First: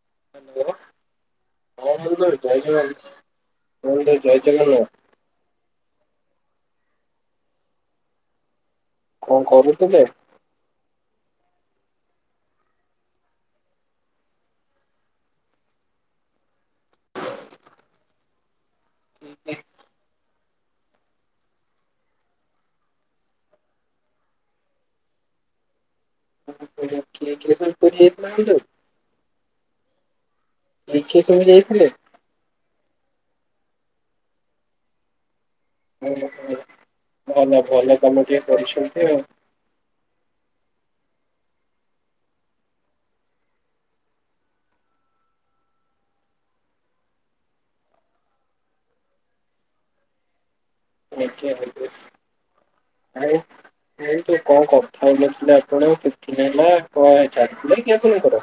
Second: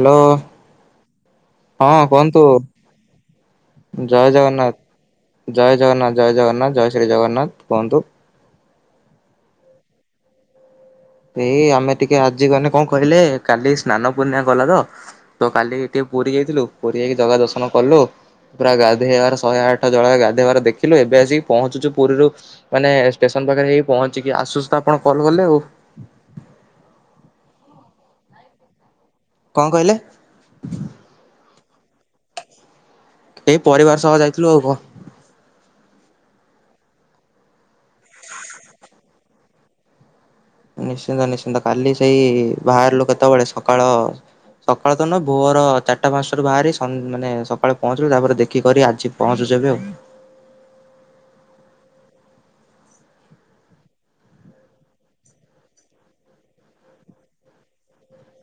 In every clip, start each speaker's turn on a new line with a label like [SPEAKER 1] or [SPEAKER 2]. [SPEAKER 1] Hello
[SPEAKER 2] hello ବନ୍ଧୁ
[SPEAKER 1] ହଁ
[SPEAKER 2] ଜୟ
[SPEAKER 1] କୁହନ୍ତୁ
[SPEAKER 2] ଜଗନ୍ନାଥ ବନ୍ଧୁ ଜୟ
[SPEAKER 1] ଜୟ ଜଗନ୍ନାଥ ଜୟ ଜଗନ୍ନାଥ ଜୟ ଜଗନ୍ନାଥ ଜୟ ଶ୍ରୀ ଜଗନ୍ନାଥ କୁହନ୍ତୁ
[SPEAKER 2] କଣ କରୁଥିଲେ
[SPEAKER 1] ଏଇ ଆମେ ଟିକେ ଆଜି ଗଲେ କଣ କହିଲେ କାଲି ସ୍ନାନ ପୂର୍ଣ୍ଣିମା ଗଲା ତ ତ କାଲି ଟିକେ ପୁରୀ ଯାଇଥିଲୁ ପୁରୀ ଯାଇକି ଜଗା ଦର୍ଶନ କଲୁ ପୁରା ଗାଧେଇବାର ଶହେ ଆଠ ଜଳ ଗାଧୋଇବାର ଦେଖ ଥିଲୁ ଏବେ ଆସିକି ପହଞ୍ଚୁଛୁ ପୁରୀରୁ ମାନେ ଷ୍ଟେସନ ପାଖରେ ହେଇକି ପହଞ୍ଚିକି ଆସୁୁ ଆସୁ ତ ଆପଣ କଲ୍ କଲେ ଆଉ
[SPEAKER 2] ଓହୋ କି କି ପଣି ହେଥିଲା ତ
[SPEAKER 1] କଣ କହିଲେ
[SPEAKER 2] [unintelligible] ଯାଇଥିଲେ
[SPEAKER 1] ଏଇ ପରିବାର ସହ ଯାଇଥିଲୁ ଆଉ କଣ
[SPEAKER 2] ଓ ହୋ ଭଲ ଭଲ କାମ ଟିକେ କରିଛନ୍ତି ଆଉ
[SPEAKER 1] ନିଶ୍ଚିନ୍ତ ନିଶ୍ଚିନ୍ତ କାଲି ସେଇ ବାହାରିଲୁ କେତେବେଳେ ସକାଳ ସକାଳ ତ ନୁହ ଭୋଅର ଚାରିଟା ପାଞ୍ଚଟାରୁ ବାହାରି ମାନେ ସ ସକାଳେ ପହଞ୍ଚିଲୁ ତାପରେ ଦେଖିକରି ଆଜି ପହଞ୍ଚୁଚୁ ଏବେ ଆଉ
[SPEAKER 2] [unintelligible] ଆଉ କୁହନ୍ତୁ କଣ କଥା ହେଥିଲେ ଆପଣ [unintelligible] ହେଲା କଣ ଜାଣିଥିଲେ କି ଆପଣଙ୍କର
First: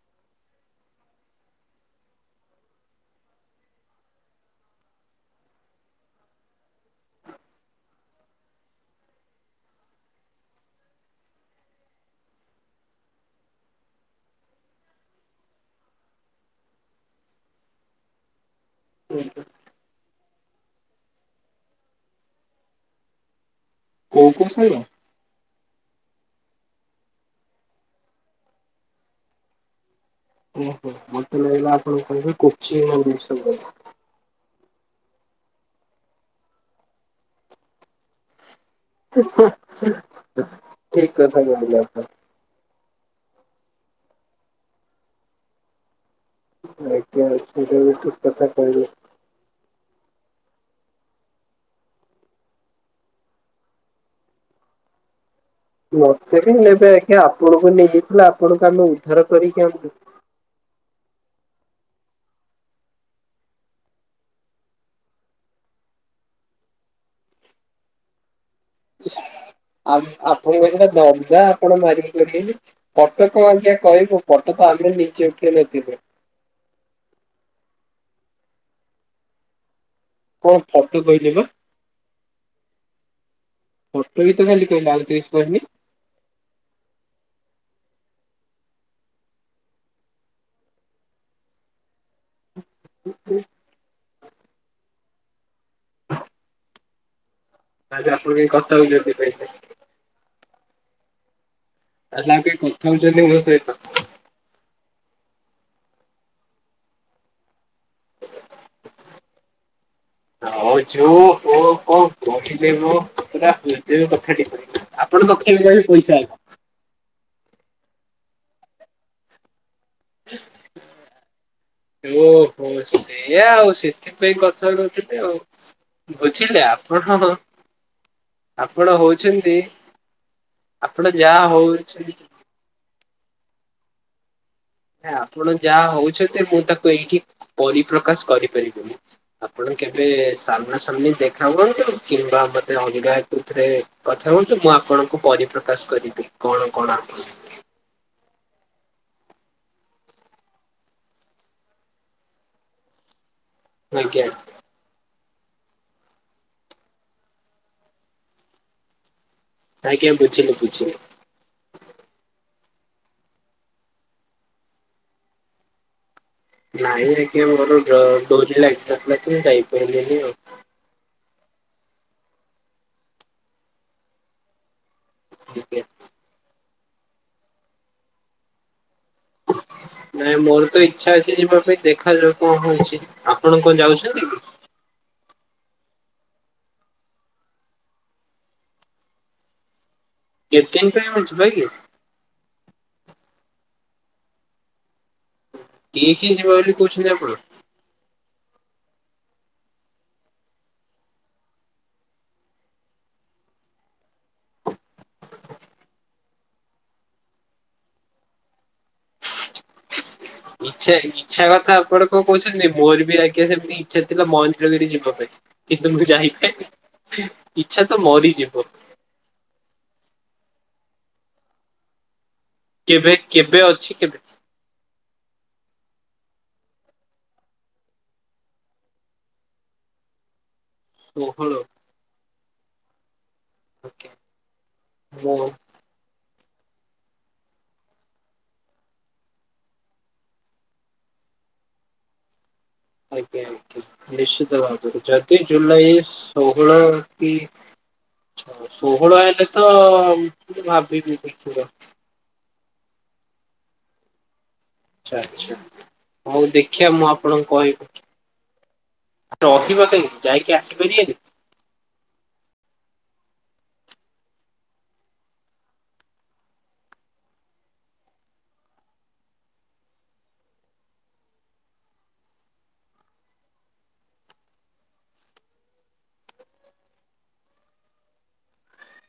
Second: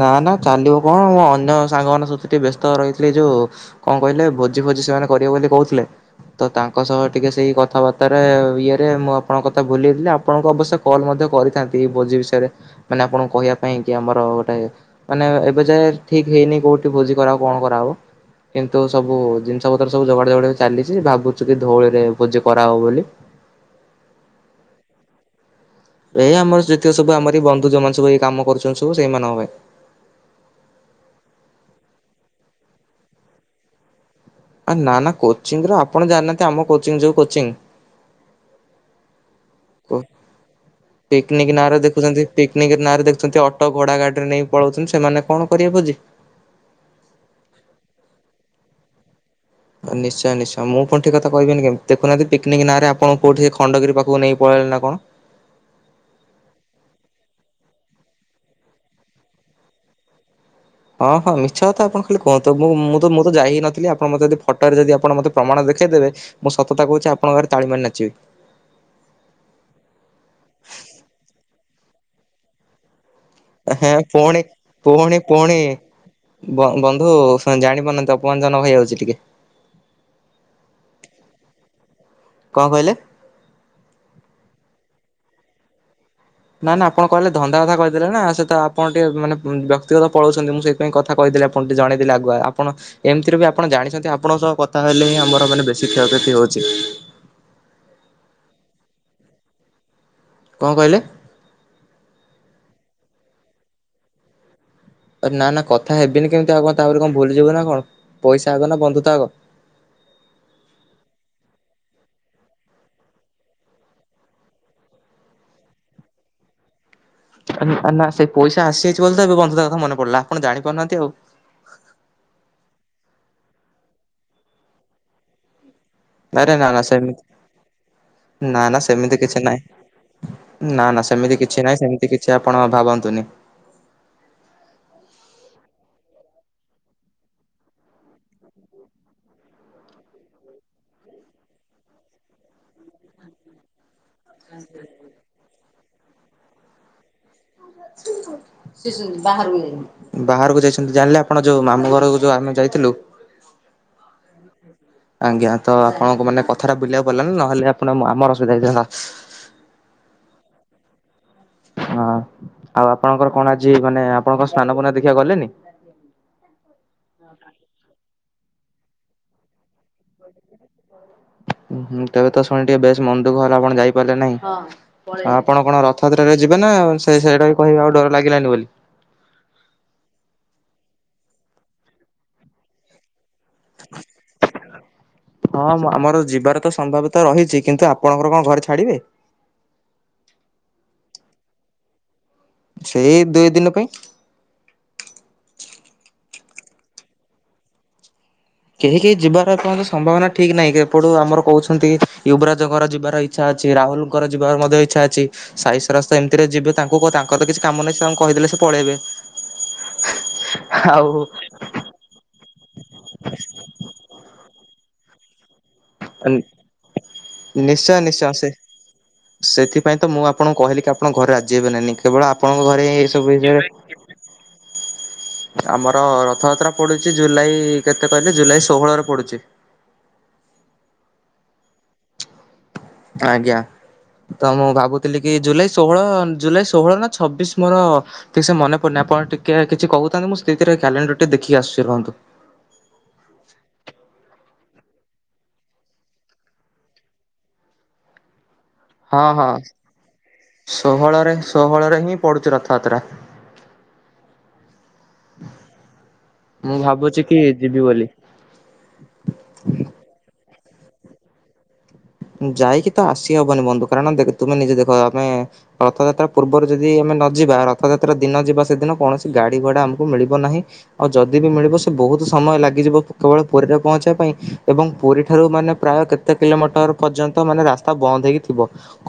[SPEAKER 1] ନା ନା ଚାଲିବୁ କଣ ମଁ ଅନ୍ୟ ସାଙ୍ଗମାନଙ୍କ ସହିତ ଟିକେ ବ୍ୟସ୍ତ ରହିଥିଲି ଯୋଉ କଣ କହିଲେ ଭୋଜି ଭୋଜି ସେମାନେ କରିବେ ବୋଲି କହୁଥିଲେ ତ ତାଙ୍କ ସହ ଟିକେ ସେଇ କଥାବାର୍ତ୍ତାାରେ ଇଏରେ ମୁଁ ଆପଣଙ୍କ କଥା ଭୁଲିଯାଇଥିଲି ଆପଣଙ୍କ ଅବଶ୍ୟ କଲ୍ ମଧ୍ୟ କରିଥାନ୍ତି ଭୋଜି ବିଷୟରେ ମାନେ ଆପଣଙ୍କୁ କହିବା ପାଇଁ କି ଆମର ଗୋଟେ ମାନେ ଏବେ ଯାଏ ଠିକ୍ ହେଇନି କୋଉଠି ଭୋଜି କରା ହବ କଣ କରା ହବ କିନ୍ତୁ ସବୁ ଜିନିଷ ପତ୍ର ସବୁ ଯଗାଡ଼ ଜଗାଡ଼ ଚାଲିଛି ଭାବୁଛି କି ଧଉଳିରେ ଭୋଜି କରାହେବ ବୋଲି
[SPEAKER 2] କୋଉ କୋଉ ସାଙ୍ଗ
[SPEAKER 1] ଏଇ ଆମର ଯେତିକ ସବୁ ଆମର ଏଇ ବନ୍ଧୁ ଯଉମାନେ ସବୁ ଏଇ କାମ କରୁଛନ୍ତି ସବୁ ସେଇମାନଙ୍କ ହ ପାଇଁ
[SPEAKER 2] ଓହୋ ମତେ ଲାଗିଲା ଆପଣ କହିବେ କୋଚି ଜିନିଷ
[SPEAKER 1] ନା ନା କୋଚିଂ ର ଆପଣ ଜାଣିନାହାନ୍ତି ଆମ କୋଚିଂ ଯୋଉ କୋଚିଂ
[SPEAKER 2] ଠିକ କଥା
[SPEAKER 1] ପିକ୍ନିକ୍
[SPEAKER 2] କହିଲେ
[SPEAKER 1] ନାଁରେ
[SPEAKER 2] ଆପଣ
[SPEAKER 1] ଦେଖୁଛନ୍ତି ପିକ୍ନିକ୍ ନାଁରେ ଦେଖୁଛନ୍ତି ଅଟୋ ଘୋଡା ଗାଡିରେ ନେଇ ପଳଉଛନ୍ତି ସେମାନେ କଣ କରିବେ ଭୋଜି
[SPEAKER 2] ଏ ସେଇଟା ବି ଠିକ୍ କଥା କହିଲେ
[SPEAKER 1] ନିଶ୍ଚୟ ନିଶ୍ଚୟ ମୁଁ ପୁଣି ଠିକ୍ କହିବିନି କେ ଦେଖନାହାନ୍ତି ପିକ୍ନିକ୍ ନାଁରେ ଆପଣ କଉଠି ଖଣ୍ଡଗିରି ପାଖକୁ ନେଇକି ପଳେଇଲେ ନା କଣ
[SPEAKER 2] ମତେ ବି ନେବେ ଆଜ୍ଞା ଆପଣଙ୍କୁ ନେଇଯାଇଥିଲା ଆପଣଙ୍କୁ ଆମେ ଉଦ୍ଧାର କରିକି ଆଣୁ
[SPEAKER 1] ହଁ ହଁ ମିଛ କଥା ଆପଣ ଖାଲି କୁହନ୍ତୁ ମୁଁ ମୁଁ ତ ଯାଇ ହିଁ ନଥିଲି ଆପଣ ମତେ ଯଦି ଫଟରେ ଯଦି ଆପଣ ମତେ ପ୍ରମାଣ ଦେଖେଇଦେବେ ମୁଁ ସତ କଥା କହୁଛି ଆପଙ୍କ ଆଗରେ ତାଳି ମାରି ନାଚିବି
[SPEAKER 2] ଆପଣଙ୍କଟା ଦରକାର୍ ଆପଣ ମାରିକି [unintelligible] ଫୋଟ କଣ ଆଜ୍ଞା
[SPEAKER 1] ହେଁ
[SPEAKER 2] କହିବୁ
[SPEAKER 1] ପୁଣି
[SPEAKER 2] ଫଟୋ ତ ଆମେ
[SPEAKER 1] ପୁଣି
[SPEAKER 2] ନିଜେ
[SPEAKER 1] ପୁଣି
[SPEAKER 2] ଉଠେଇନଥିଲୁ
[SPEAKER 1] ବ ବନ୍ଧୁ ଜାଣି ପାରୁନାହାନ୍ତି ଅପମାନଜନକ ହେଇଯାଉଛି ଟିକେ
[SPEAKER 2] କଣ ଫଟୋ କହିଲିପା
[SPEAKER 1] କଣ କହିଲେ?
[SPEAKER 2] [unintelligible] ଆଉ କିଛି ତ କହିନି।
[SPEAKER 1] ନା ନା ଆପଣ କହିଲେ ଧନ୍ଦା କଥା କହିଦେଲେ ନା ସେ ତ ଆପଣ ଟିକେ ମାନେ ବ୍ୟକ୍ତିଗତ ପଳଉଛନ୍ତି ମୁଁ ସେ ପାଇଁ କଥା କହିଦେଲି ଆପଣକୁ ଜଣେଇଦଲେ ଆଗୁଆ। ଆପଣ ଏମିତିରେ ବି ଆପଣ ଜାଣିଛନ୍ତି ଆପଣଙ୍କ ସହ କଥା ହେଲେ ହିଁ ଆମର ମାନେ ବେଶୀ କ୍ଷୟକ୍ଷତି ହେଉଚି ତ
[SPEAKER 2] ଆ ଆପଣ କେହି କଥା ହଉଛନ୍ତିି କହିଲେ
[SPEAKER 1] କଣ କହିଲେ?
[SPEAKER 2] ତାହାଲେ ଆଉ କାଇଁ କଥା ହଉଛନ୍ତି ମୋ ସହିତ।
[SPEAKER 1] ନା ନା କଥା ହେବିନି କେମିତି ଆଉ କଣ ତାପରେ କଣ ଭୁଲିଯିବୁ ନା କଣ ପଇସା ଆଗ ନା ବନ୍ଧୁତା ଆଗ।
[SPEAKER 2] [unintelligible] ପୁରା ହୃଦୟ କଥାଟି କହିଲେ। ଆପଣ [unintelligible] ପଇସା
[SPEAKER 1] ନା ନା ସେଇ ପଇସା ଆସିଯାଇଛି ବୋଲି ତ ଏବେ ବନ୍ଧୁତା କଥା ମନ ପଡ଼ିଲା ଆପଣ ଜାଣିପାରୁନାହାନ୍ତି ଆଉ।
[SPEAKER 2] ଓହୋ ସେଇଆ ଆଉ ସେଥିପାଇଁ କଥା [unintelligible] ଆଉ
[SPEAKER 1] ଆରେ
[SPEAKER 2] ବୁଝିଲେ
[SPEAKER 1] ନା ନା
[SPEAKER 2] ଆପଣ
[SPEAKER 1] ସେମିତି ନା ନା
[SPEAKER 2] ଆପଣ
[SPEAKER 1] ସେମିତି କିଛି
[SPEAKER 2] ହଉଛନ୍ତି
[SPEAKER 1] ନାହିଁ ନା ନା
[SPEAKER 2] ଆପଣ
[SPEAKER 1] ସେମିତି
[SPEAKER 2] ଯାହା
[SPEAKER 1] କିଛି ନାହିଁ ସେମିତି
[SPEAKER 2] ହଉଛନ୍ତି
[SPEAKER 1] କିଛି ସେ ଆପଣ ଭାବନ୍ତୁନି।
[SPEAKER 2] ହେ ଆପଣ ଯାହା ହଉଛନ୍ତି ମୁଁ ତାକୁ ଏଇଠି ପରିପ୍ରକାଶ କରିପାରିବିନି। ଆପଣ କେବେ ସାମ୍ନା ସାମ୍ନି ଦେଖା ହୁଅନ୍ତୁ କିମ୍ବା ମତେ ଅଲଗା କୋଉଥିରେ କଥା ହୁଅନ୍ତୁ ମୁଁ ଆପଣଙ୍କୁ ପରିପ୍ରକାଶ କରିବି କଣ କଣ ଆପଣ
[SPEAKER 1] ବାହାରକୁ ଯାଇଛନ୍ତି ଜାଣିଲେ ଆପଣ ଯୋଉ ମାମୁ ଘର ଯୋଉ ଆମେ ଯାଇଥିଲୁ
[SPEAKER 2] ଆଜ୍ଞା।
[SPEAKER 1] ଆଜ୍ଞା ତ ଆପଣଙ୍କ ମାନେ କଥାଟା ବୁଲିବାକୁ ପଡିଲାନି ନହେଲେ ଆପଣ ଆମର ଅସୁବିଧା ହେଇଥାନ୍ତା।
[SPEAKER 2] ଆଜ୍ଞା ବୁଝିଲି ବୁଝିଲି।
[SPEAKER 1] ହଁ ଆଉ ଆପଣଙ୍କର କଣ ଆଜି ମାନେ ଆପଣ କଣ ସ୍ନାନ ପୁର୍ଣ୍ଣିମା ଦେଖିବାକୁ ଗଲେନି?
[SPEAKER 2] ନାଇଁ ଆଜ୍ଞା ମୋର ଡ ଡୋରି ଲାଗିନଥିଲା ତ ମୁଁ ଯାଇପାରିଲିନି ଆଉ।
[SPEAKER 1] ହୁଁ ତେବେ ତ ଶୁଣି ଟିକେ ବେଶ ମନ ଦୁଃଖ ହେଲା ଆପଣ ଯାଇପାରିଲେ ନାହିଁ ଆ ଆପଣ କଣ
[SPEAKER 2] ଆଜ୍ଞା
[SPEAKER 1] ର ରଥଯାତ୍ରାରେ ଯିବେ ନା ସେଇ ସେଇଟା ହିଁ କହିବେ ଆଉ ଡୋରି ଲାଗିଲାନି ବୋଲି।
[SPEAKER 2] ନାଇଁ ମୋର ତ ଇଚ୍ଛା ଅଛି ଯିବା ପାଇଁ ଦେଖାଯାଉ କଣ ହଉଛି ଆପଣ କଣ ଯାଉଛନ୍ତି? କି?
[SPEAKER 1] ହଁ ଆମର ଯିବାର ତ ସମ୍ଭବତା ରହିଛି କିନ୍ତୁ ଆପଣଙ୍କର କଣ ଘରେ ଛାଡିବେ?
[SPEAKER 2] କେତେ ଦିନ ପାଇଁ ଆମେ ଯିବା କି
[SPEAKER 1] ସେଇ ଦୁଇ ଦିନ ପାଇଁ।
[SPEAKER 2] କିଏ କିଏ ଯିବା ବୋଲି କହୁଛନ୍ତି ଆପଣ?
[SPEAKER 1] କେହି କେହି ଯିବାର କଣ ସମ୍ଭାବନା ଠିକ ନାହିଁ ଏପଟୁ ଆମର କହୁଛନ୍ତି ୟୂବରାଜ ଘର ଯିବାର ଇ ଇଚ୍ଛା ଅଛି ରାହୁଲଙ୍କର ଯିବାର ମଧ୍ୟ ଇଚ୍ଛା ଅଛି। ସାଇସରାସ୍ ତ ଏମିତିରେ ଯିବେ ତାଙ୍କୁ ତାଙ୍କର ତ କିଛି କାମ ନାହିଁ ସେ ତାଙ୍କୁ କହିଦେଲେ ସେ ପଳେଇବେ।
[SPEAKER 2] ଇଛା
[SPEAKER 1] ଆଉ
[SPEAKER 2] ଇଛା କଥା ଆପଣ କଣ କହୁଛନ୍ତି? ମୋର ବି ଆଜ୍ଞା ସେମିତି ଇଚ୍ଛା ଥିଲା ମହେନ୍ଦ୍ରଗିରି ଯିବା ପାଇଁ କିନ୍ତୁ ମୁଁ ଯାଇ ପାଇଲିନି ଇଚ୍ଛା
[SPEAKER 1] ନିଶ୍ଚୟ
[SPEAKER 2] ତ
[SPEAKER 1] ନିଶ୍ଚୟ ସେ
[SPEAKER 2] ମରିଯିବ
[SPEAKER 1] ସେଥିପାଇଁ ତ ମୁଁ ଆପଣଙ୍କୁ କହିଲି କି ଆପଣ ଘରେ ରାଜି ହେବେ ନା ନାଇଁ। କେବଳ ଆପଣଙ୍କ ଘରେ ଏ
[SPEAKER 2] କେବେ
[SPEAKER 1] ସବୁ
[SPEAKER 2] କେବେ ଅଛି କେବେ
[SPEAKER 1] ବିଷୟରେ ଆମର ରଥଯାତ୍ରା ପଡୁଛି ଜୁଲାଇ କେତେ କହିଲେ ଜୁଲାଇ ଷୋହଳରେ ପଡୁଚି।
[SPEAKER 2] ଷୋହଳ
[SPEAKER 1] ଆଜ୍ଞା
[SPEAKER 2] ଆଜ୍ଞା।
[SPEAKER 1] ତ ମୁଁ ଭାବୁଥିଲି କି
[SPEAKER 2] ମୁଁ
[SPEAKER 1] ଜୁଲାଇ ଷୋହଳ ଜୁଲାଇ ଷୋହଳ ନା ଛବିଶ୍ ମୋର। ଠିକ୍ ସେ ମନେ ପଡୁନି ଆପଣ ଟିକେ କିଛି କହୁଥାନ୍ତୁ, ମୁଁ ସେତିକି ଭିତରେ କ୍ୟାଲେଣ୍ଡର ଟି ଦେଖିକି ଆସୁଛି ରହନ୍ତୁ।
[SPEAKER 2] ଆଜ୍ଞା -ଆଜ୍ଞା ନିଶ୍ଚିତ ଭାବରେ ଯଦି ଜୁଲାଇ ଷୋହଳ କି ଷୋହଳ
[SPEAKER 1] ହଁ
[SPEAKER 2] ହେଲେ
[SPEAKER 1] ହଁ
[SPEAKER 2] ତ ଭାବିବି ନିଶ୍ଚିତ।
[SPEAKER 1] ପଡୁଚି ରଥଯାତ୍ରା।
[SPEAKER 2] ଆଚ୍ଛା ଆଚ୍ଛା ହଉ ଦେଖିଆ ମୁଁ
[SPEAKER 1] ଭାବୁଛି କି
[SPEAKER 2] ଆପଣଙ୍କୁ
[SPEAKER 1] ଯିବି ବୋଲି।
[SPEAKER 2] କହିବି। ରହିବା କାହିଁକି ଯାଇକି ଆସିପାରିବନି।
[SPEAKER 1] ଯାଇକି ତ ଆସି ହବନି ବନ୍ଧୁ କାରଣ ଦେଖ ତୁମେ ନିଜେ ଦେଖ ଆମେ ରଥଯାତ୍ରା ପୂର୍ବରୁ ଯଦି ଆମେ ନଯିବା ରଥଯାତ୍ରା ଦିନ ଯିବା ସେଦିନ କୌଣସି ଗାଡି ଘୋଡା ଆମକୁ ମିଳିବ ନାହିଁ। ଆଉ ଯଦି ବି ମିଳିବ ସେ ବୋହୁତ୍ ସମୟ ଲାଗିଯିବ କେବଳ ପୁରୀରେ ପହଞ୍ଚିବା ପାଇଁ ଏବଂ ପୁରୀ ଠାରୁ ମାନେ ପ୍ରାୟ କେତ୍ କେତେ କିଲୋମିଟର ପର୍ଯ୍ୟନ୍ତ ମାନେ ରାସ୍ତା ବନ୍ଦ ହେଇକି ଥିବ।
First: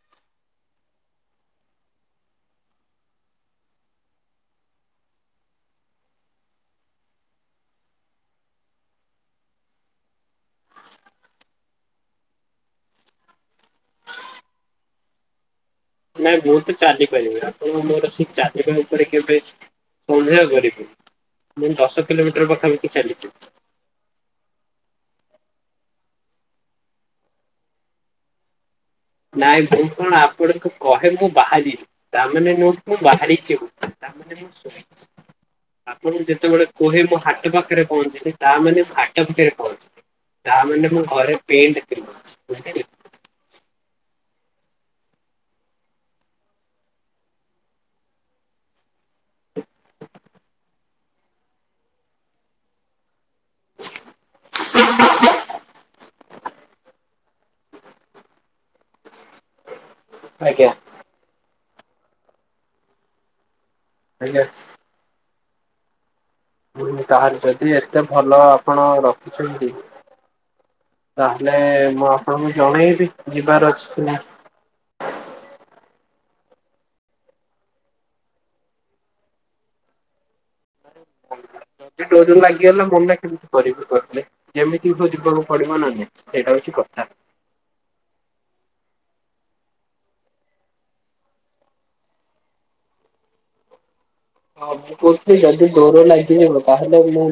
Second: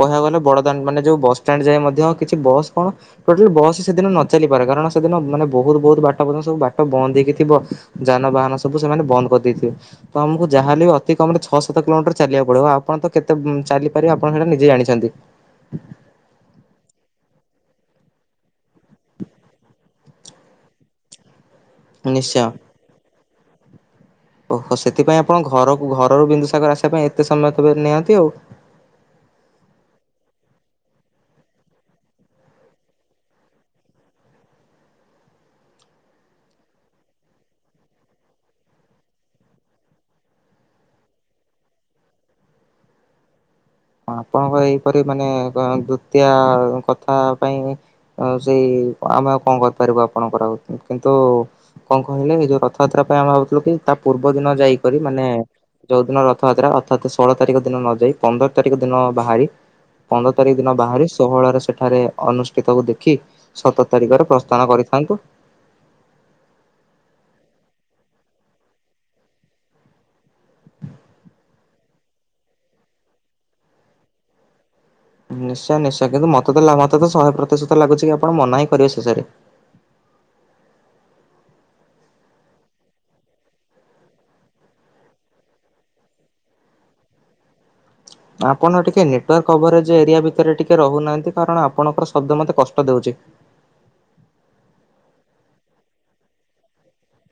[SPEAKER 1] କହିବାକୁ ଗଲେ ବଡଦାଣ୍ଡ୍ ମାନେ ଯୋଉଁ ବସଷ୍ଟାଣ୍ଡ୍ ଯାଏ ମଧ୍ୟ କିଛି ବସ୍ କଣ? ଟୋଟାଲି ବସ୍ ସେଦିନ ନ ଚାଲିପାରେ କାରଣ ସେଦିନ ମାନେ ବୋହୁତ୍ ବୋହୁତ୍ ବାଟ ପର୍ଯ୍ୟନ୍ତ ସବୁ ବାଟ ବନ୍ଦ ହେଇକି ଥିବ। ଯାନବାହାନ ସବୁ ସେମାନେ ବନ୍ଦ କରିଦେଇଥିବେ, ତ ଆମକୁ ଯାହାେଲେ ବି ଅତି କମ୍ ରେ ଛଅ ସାତ କିଲୋମିଟର ଚାଲିବାକୁ ପଡ଼ିବ ଆ ଆପଣ ତ କେତେ ଚାଲିପାରିବେ ଆପଣ ସେଇଟା ନିଜେ ଜାଣିଛନ୍ତି।
[SPEAKER 2] ନାଇଁ ମୁଁ ତ ଚାଲିପାରିବି ଆପଣ ମତେ ଗୋଟେ ସେ ଚାଲିବା ଉପରେ କେବେ ସନ୍ଦେହ କରିବି ମୁଁ ଦଶ
[SPEAKER 1] ନିଶ୍ଚୟ
[SPEAKER 2] କିଲୋମିଟର ପାଖାପାଖି ଚାଲିଚି।
[SPEAKER 1] ଓହୋ ସେଥିପାଇଁ ଆପଣ ଘରକୁ ଘରରୁ ବିନ୍ଦୁସାଗର ଆସିବା ପାଇଁ ଏତେ ସମୟ ତ ନିଅନ୍ତି ଆଉ।
[SPEAKER 2] ନାଇଁ ମୁଁ କଣ ଆପଣଙ୍କୁ କହେ ମୁଁ ବାହାରିଲି ତାମାନେ ନୁହକି ମୁଁ ବାହାରିଛିି। ମାନେ ମୁଁ ଶୁଣିଚି। ଆପଣଙ୍କୁ ଯେତେବେଳେ କୁହେ ମୁଁ ହାଟ ପାଖରେ ପହଞ୍ଚିଲି ତା ମାନେ ମୁଁ ହାଟ ଭିତରେ ପହଞ୍ଚିବି। ତା ମାନେ ମୁଁ ଘରେ ପେଣ୍ଟେ ପିନ୍ଧୁଚି ବୁଝିଲେ?
[SPEAKER 1] ଆପଣଙ୍କ ଏଇପରି ମାନେ ଦ୍ଵିତୀୟା କଥା ପାଇଁ। ଆ ସେଇ ଆମେ ଆଉ କଣ କରିପାରିବୁ ଆପଣଙ୍କର କିନ୍ତୁ କଣ କହିଲେ ଏଇ ଯୋଉଁ ରଥଯାତ୍ରା ପାଇଁ ଆମେ ଭାବୁଥିଲୁ କି ତା ପୂର୍ବ ଦିନ ଯାଇକରି ମାନେ ଯୋଉଁ ଦିନ ରଥଯାତ୍ରା ଅର୍ଥାତ୍ ଷୋହଳ ତାରିଖ ଦିନ ନ ଯାଇଁ ପନ୍ଦର ତାରିଖ ଦିନ ବାହାରି। ପନ୍ଦର ତାରିଖ
[SPEAKER 2] ଆଜ୍ଞା
[SPEAKER 1] ଦିନ ବାହାରି ଷୋହଳରେ ସେଠାରେ ଅନୁଷ୍ଠିତକୁ ଦେଖି ସତର ତାରିଖରେ
[SPEAKER 2] ଆଜ୍ଞା
[SPEAKER 1] ପ୍ରସ୍ଥାନ କରିଥାନ୍ତୁ।
[SPEAKER 2] ହୁଁ ତାହାଲେ ଯଦି ଏତେ ଭଲ ଆପଣ ରଖିଛନ୍ତି। ତାହେଲେ ମୁଁ ଆପଣଙ୍କୁ ଜଣେଇବି ଯିବାର ଅଛିକି ନାହିଁ।
[SPEAKER 1] ନିଶ୍ଚୟ ନିଶ୍ଚୟ କିନ୍ତୁ ମତେ ତ ମତେ ତ ଶହେ ପ୍ରତିଶତ ଲାଗୁଚି କି ଆପଣ ମନା ହିଁ କରିବେ ଶେଷରେ।
[SPEAKER 2] ଯଦି ଡୋରି ଲାଗିଗଲା ମନା କେମିତି କରିବି କହଲେ। ଯେମିତି ହୋଉ ଯିବାକୁ ପଡ଼ିବ ନା ନାଁ, ସେଇଟା ହୋଉଚି କଥା।
[SPEAKER 1] ଆପଣ ଟିକେ ନେଟୱାର୍କ ଆଭରେଜ୍ ଏରିଆ ଭିତରେ ଟିକେ ରହୁନାହାନ୍ତି କାରଣ ଆପଣଙ୍କର ଶବ୍ଦ ମୋତେ କଷ୍ଟ ଦେଉଚି।
[SPEAKER 2] ସବୁ କୋଉଚି ଯେଦି ଡୋର ଲାଗିବ ତାହେଲେ ମୁଁ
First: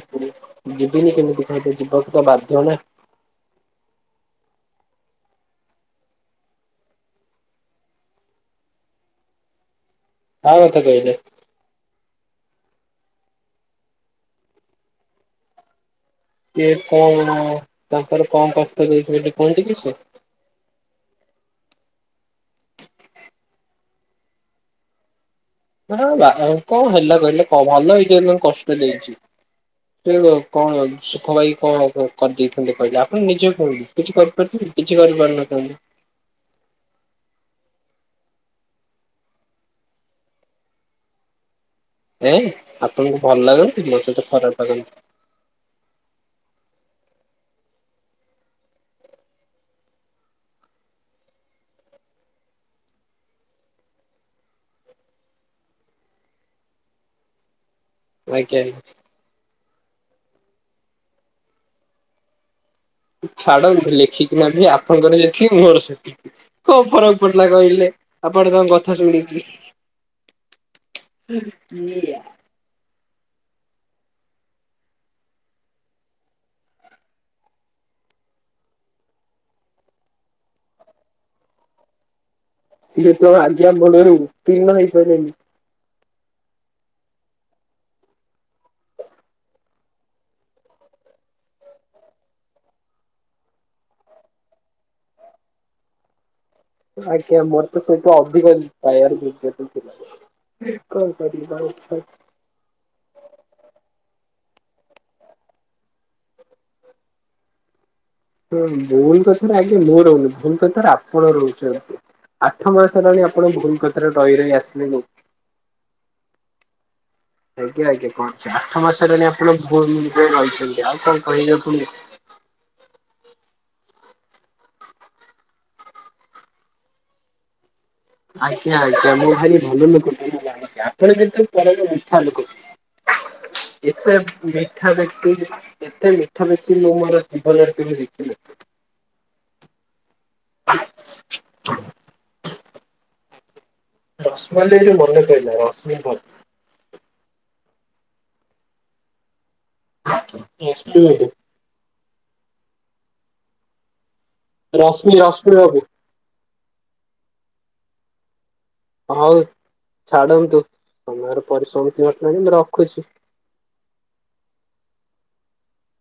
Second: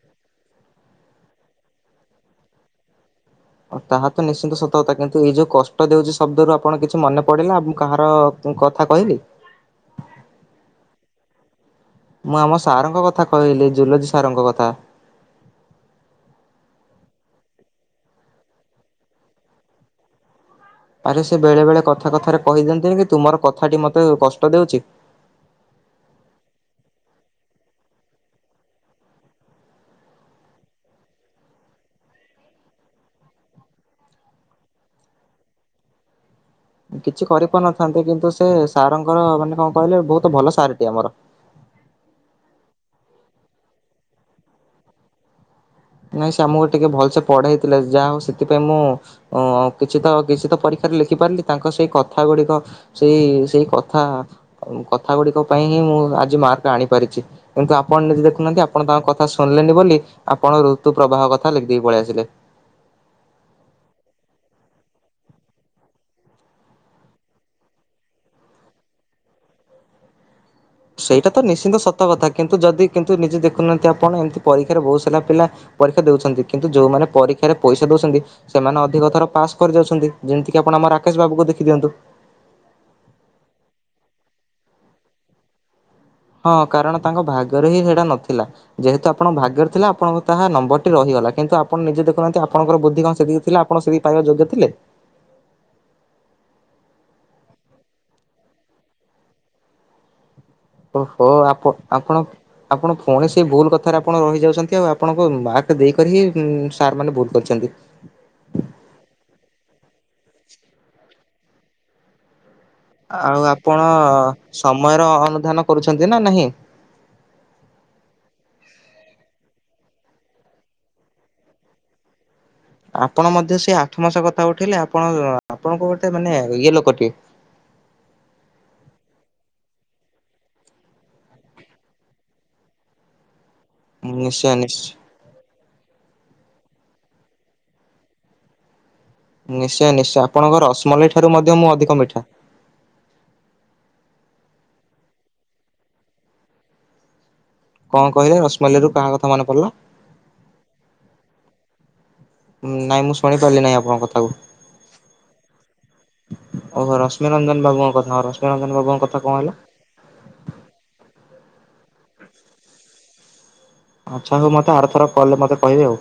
[SPEAKER 2] ଯିବିନି କେମିତି କହିବି ଯିବାକୁ ତ ବାଧ୍ୟ ନା।
[SPEAKER 1] ତାହା ତ ନିଶ୍ଚିନ୍ତ ସତ କଥା କିନ୍ତୁ ଏଇ ଯୋଉଁ କଷ୍ଟ ଦୋଉଚି ଶବ୍ଦରୁୁ ଆପଣ କିଛି ମନେ ପଡ଼ିଲା ମୁଁ କାହାର ମୁଁ କଥା କହିଲି।
[SPEAKER 2] କାହା କଥା କହିଲେ?
[SPEAKER 1] ମୁଁ ଆମ ସାର୍ ଙ୍କ କଥା କହିଲି ଜୁଲୋଜ୍ ସାର୍ ଙ୍କ କଥା।
[SPEAKER 2] କିଏ କଣ ତାଙ୍କର କମ୍ କଷ୍ଟ ଦେଇଚନ୍ତି ବୋଲି କୁହନ୍ତି କିସ।
[SPEAKER 1] ଆରେ ସେ ବେଳେ ବେଳେ କଥା କଥାରେ କହିଦିଅନ୍ତିନି କି ତୁମର କଥାଟି ମତେ କଷ୍ଟ ଦେଉଚି।
[SPEAKER 2] ମାନେ ଗୋଟେ ବାପା ବି କଣ ହେଲା କହିଲେ ଭଲ ହେଇଚି ତାଙ୍କୁ କଷ୍ଟ ଦେଇଚି। ସେ କଣ ସୁଖ ପାଇଁ କି କଣ କରିଦେଇଥାନ୍ତେ କହିଲେ ଆପଣ ନିଜେ କହନ୍ତୁ କିଛି କରିପାର କିଛି କରିପାରିନଥାନ୍ତି।
[SPEAKER 1] କିଛି କରିପାରୁନଥାନ୍ତେ କିନ୍ତୁ ସେ ସାର୍ ଙ୍କର ମାନେ କଣ କହିଲେ ବହୁତ ଭଲ ସାର୍ ଟି ଆମର।
[SPEAKER 2] ଏଁ ଆପଣଙ୍କୁ ଭଲ ଲାଗନ୍ତି ମୋତେ ତ ଖରାପ୍ ଲାଗନ୍ତିି।
[SPEAKER 1] ନାଇଁ ସେଆମକୁ ଟିକେ ଭଲସେ ପଢେଇଥିଲା ଯାହା ହଉ ସେଥିପାଇଁ ମୁଁ ଓ କିଛି ତ କିଛି ତ ପରୀକ୍ଷାରେ ଲେଖି ପାରିଲି ତାଙ୍କ ସେଇ କଥା ଗୁଡ଼ିକ ସେଇ ସେଇ କଥା କଥା ଗୁଡ଼ିକ ପାଇଁ ହିଁ ମୁଁ ଆଜି ମାର୍କ ଆଣିପାରିଛି। କିନ୍ତୁ ଆପଣ ନିଜେ ଦେଖୁନାହାନ୍ତି
[SPEAKER 2] ଆଜ୍ଞା
[SPEAKER 1] ଆପଣ ତାଙ୍କ କଥା ଶୁଣିଲେନି ବୋଲି ଆପଣ ଋତୁ ପ୍ରବାହ କଥା ଲେଖି ଦେଇକି ପଳେଇ ଆସିଲେ।
[SPEAKER 2] ଛାଡ଼ ଲେଖିକି ନାହିଁ ଆପଣଙ୍କର ଯେତିକି ମୋର ସେତିକି। କଣ ଫରକ୍ ପଡ଼ିଲା କହିଲେ ଆପଣ ତାଙ୍କ କଥା ଶୁଣିକି।
[SPEAKER 1] ସେଇଟା ତ ନିଶ୍ଚିନ୍ତ ସତ କଥା କିନ୍ତୁ ଯଦି କିନ୍ତୁ ନିଜେ ଦେଖୁନାହାନ୍ତି ଆପଣ ଏମିତି ପରୀକ୍ଷାରେ ବହୁତ ସାରା ପିଲା ପରୀକ୍ଷା ଦଉଛନ୍ତି କିନ୍ତୁ ଯୋଉମାନେ ପରୀକ୍ଷାରେ ପଇସା ଦଉଛନ୍ତି ସେମାନେ ଅଧିକ ଥର ପାସ୍ କରି ଯାଉଛନ୍ତି ଯେମିତିକି ଆପଣ ଆମ ରାକେଶ ବାବୁକୁ ଦେଖି ଦିଅନ୍ତୁ।
[SPEAKER 2] ସିଏ ତ ଆଜ୍ଞା ମୂଳରୁ ଉତିନ୍ନ ହେଇପାରେନି।
[SPEAKER 1] ହଁ କାରଣ ତାଙ୍କ ଭାଗରେ ହିଁ ସେଇଟା ନଥିଲା। ଯେହେତୁ ଆପଣଙ୍କ ଭାଗ୍ୟରେ ଥିଲା ଆପଣଙ୍କ ତାହା ନମ୍ବରଟି ରହିଗଲା କିନ୍ତୁ ଆପଣ ନିଜ ଦେଖୁହାନ୍ତି ଆପଣଙ୍କର ବୁଦ୍ଧି କଣ ସେତିକି ଥିଲା ଆପଣ ସେତିକି ପାଇବା ଯୋଗ୍ୟ ଥିଲେ?
[SPEAKER 2] ଆଜ୍ଞା ମୋର ତ ସେଇଠୁ ଅଧିକ ପାଇାର ଯୋଗ୍ୟତ ଥିଲା। କଣ
[SPEAKER 1] ଓହୋ
[SPEAKER 2] କରିବି ଆଉ
[SPEAKER 1] ଆପ
[SPEAKER 2] ଇଚ୍ଛା
[SPEAKER 1] ଆପଣ ଆପଣ ପୁଣି ସେ ଭୁଲ କଥାରେ ଆପଣ ରହିଯାଉଛନ୍ତି ଆଉ ଆପଣଙ୍କ ମାର୍କ ଦେଇକରି ହିଁ ସାର୍ ମାନେ ଭୁଲ କରିଛନ୍ତି।
[SPEAKER 2] ହଁ ଭୁଲ୍ କଥାରେ ଆଜ୍ଞା ମୁଁ ରହୁନି ଭୁଲ୍ କଥାରେ ଆପଣ ରହୁଛନ୍ତି। ଆଠ ମାସ୍ ହେଲାଣି ଆପଣ ଭୁଲ୍ କଥାରେ ରହି ରହି ଆସିଲେନି।
[SPEAKER 1] ସମୟର ଅନୁଧ୍ୟାନ କରୁଛନ୍ତି ନା ନାହିଁ?
[SPEAKER 2] ଆଜ୍ଞା ଆଜ୍ଞା କଣ ଆଠ ମାସ ହେଲାଣି ଆପଣ ଭୁଲ୍ ମିକ ରହିଛନ୍ତି ଆଉ କଣ କହିବି ଆପଣଙ୍କୁ।
[SPEAKER 1] ଆପଣ ମଧ୍ୟ ସେ ଆଠ ମାସ କଥା ଉଠେଇଲେ ଆପଣ ଆପଣଙ୍କୁ ଗୋଟେ ମାନେ ଇଏ ଲୋକଟିିଏ।
[SPEAKER 2] ଆଜ୍ଞା ଆଜ୍ଞା ମୁଁ ଭାରି ଭଲ ଲୋକ ଟିଏ ଜାଣିଛି ଆପଣ କିନ୍ତୁ ପରମ ଉଠା ଲୋକ [unintelligible] ଏତେ
[SPEAKER 1] ନିଶ୍ଚୟ ନିଶ୍ଚୟ
[SPEAKER 2] ମିଠା ବ୍ୟକ୍ତି ଏତେ ମିଠା ବ୍ୟକ୍ତି ମୁଁ ମୋର ଜୀବନରେ କେବେ ଦେଖିନି
[SPEAKER 1] ନିଶ୍ଚୟ ନିଶ୍ଚୟ ଆପଣଙ୍କର ରସମଲେ ଇ ଠାରୁ ମଧ୍ୟ ମୁଁ ଅଧିକ ମିଠା।
[SPEAKER 2] ରଶମଲେଇ ରୁ ମନେ ପଇଲା ରଶ୍ମି ମୁ।
[SPEAKER 1] କଣ କହିଲେ ରଶମଲେଇ ରୁ କାହା କଥା ମନେ ପଡ଼ିଲା?
[SPEAKER 2] [unintelligible]
[SPEAKER 1] ନାଇଁ ମୁଁ ଶୁଣି ପାରିଲି ନାହିଁ ଆପଣଙ୍କ କଥାକୁ?
[SPEAKER 2] ରଶ୍ମି ରଶ୍ମି ବାବୁ।
[SPEAKER 1] ଓହୋ ରଶ୍ମିରଞ୍ଜନ୍ ବାବୁଙ୍କ କଥା ରଶ୍ମିରଞ୍ଜନ୍ ବାବୁଙ୍କ କଥା
[SPEAKER 2] ହଉ
[SPEAKER 1] କଣ ହେଲା?
[SPEAKER 2] ଛାଡନ୍ତୁ ସମୟର ପରିଶମତି ଘଟିଲାଣି ମୁଁ ରଖୁଛି?
[SPEAKER 1] ଆଚ୍ଛା ହଉ ମତେ ଆରଥର କଲ୍ ମୋତେ କିହିବେ ଆଉ?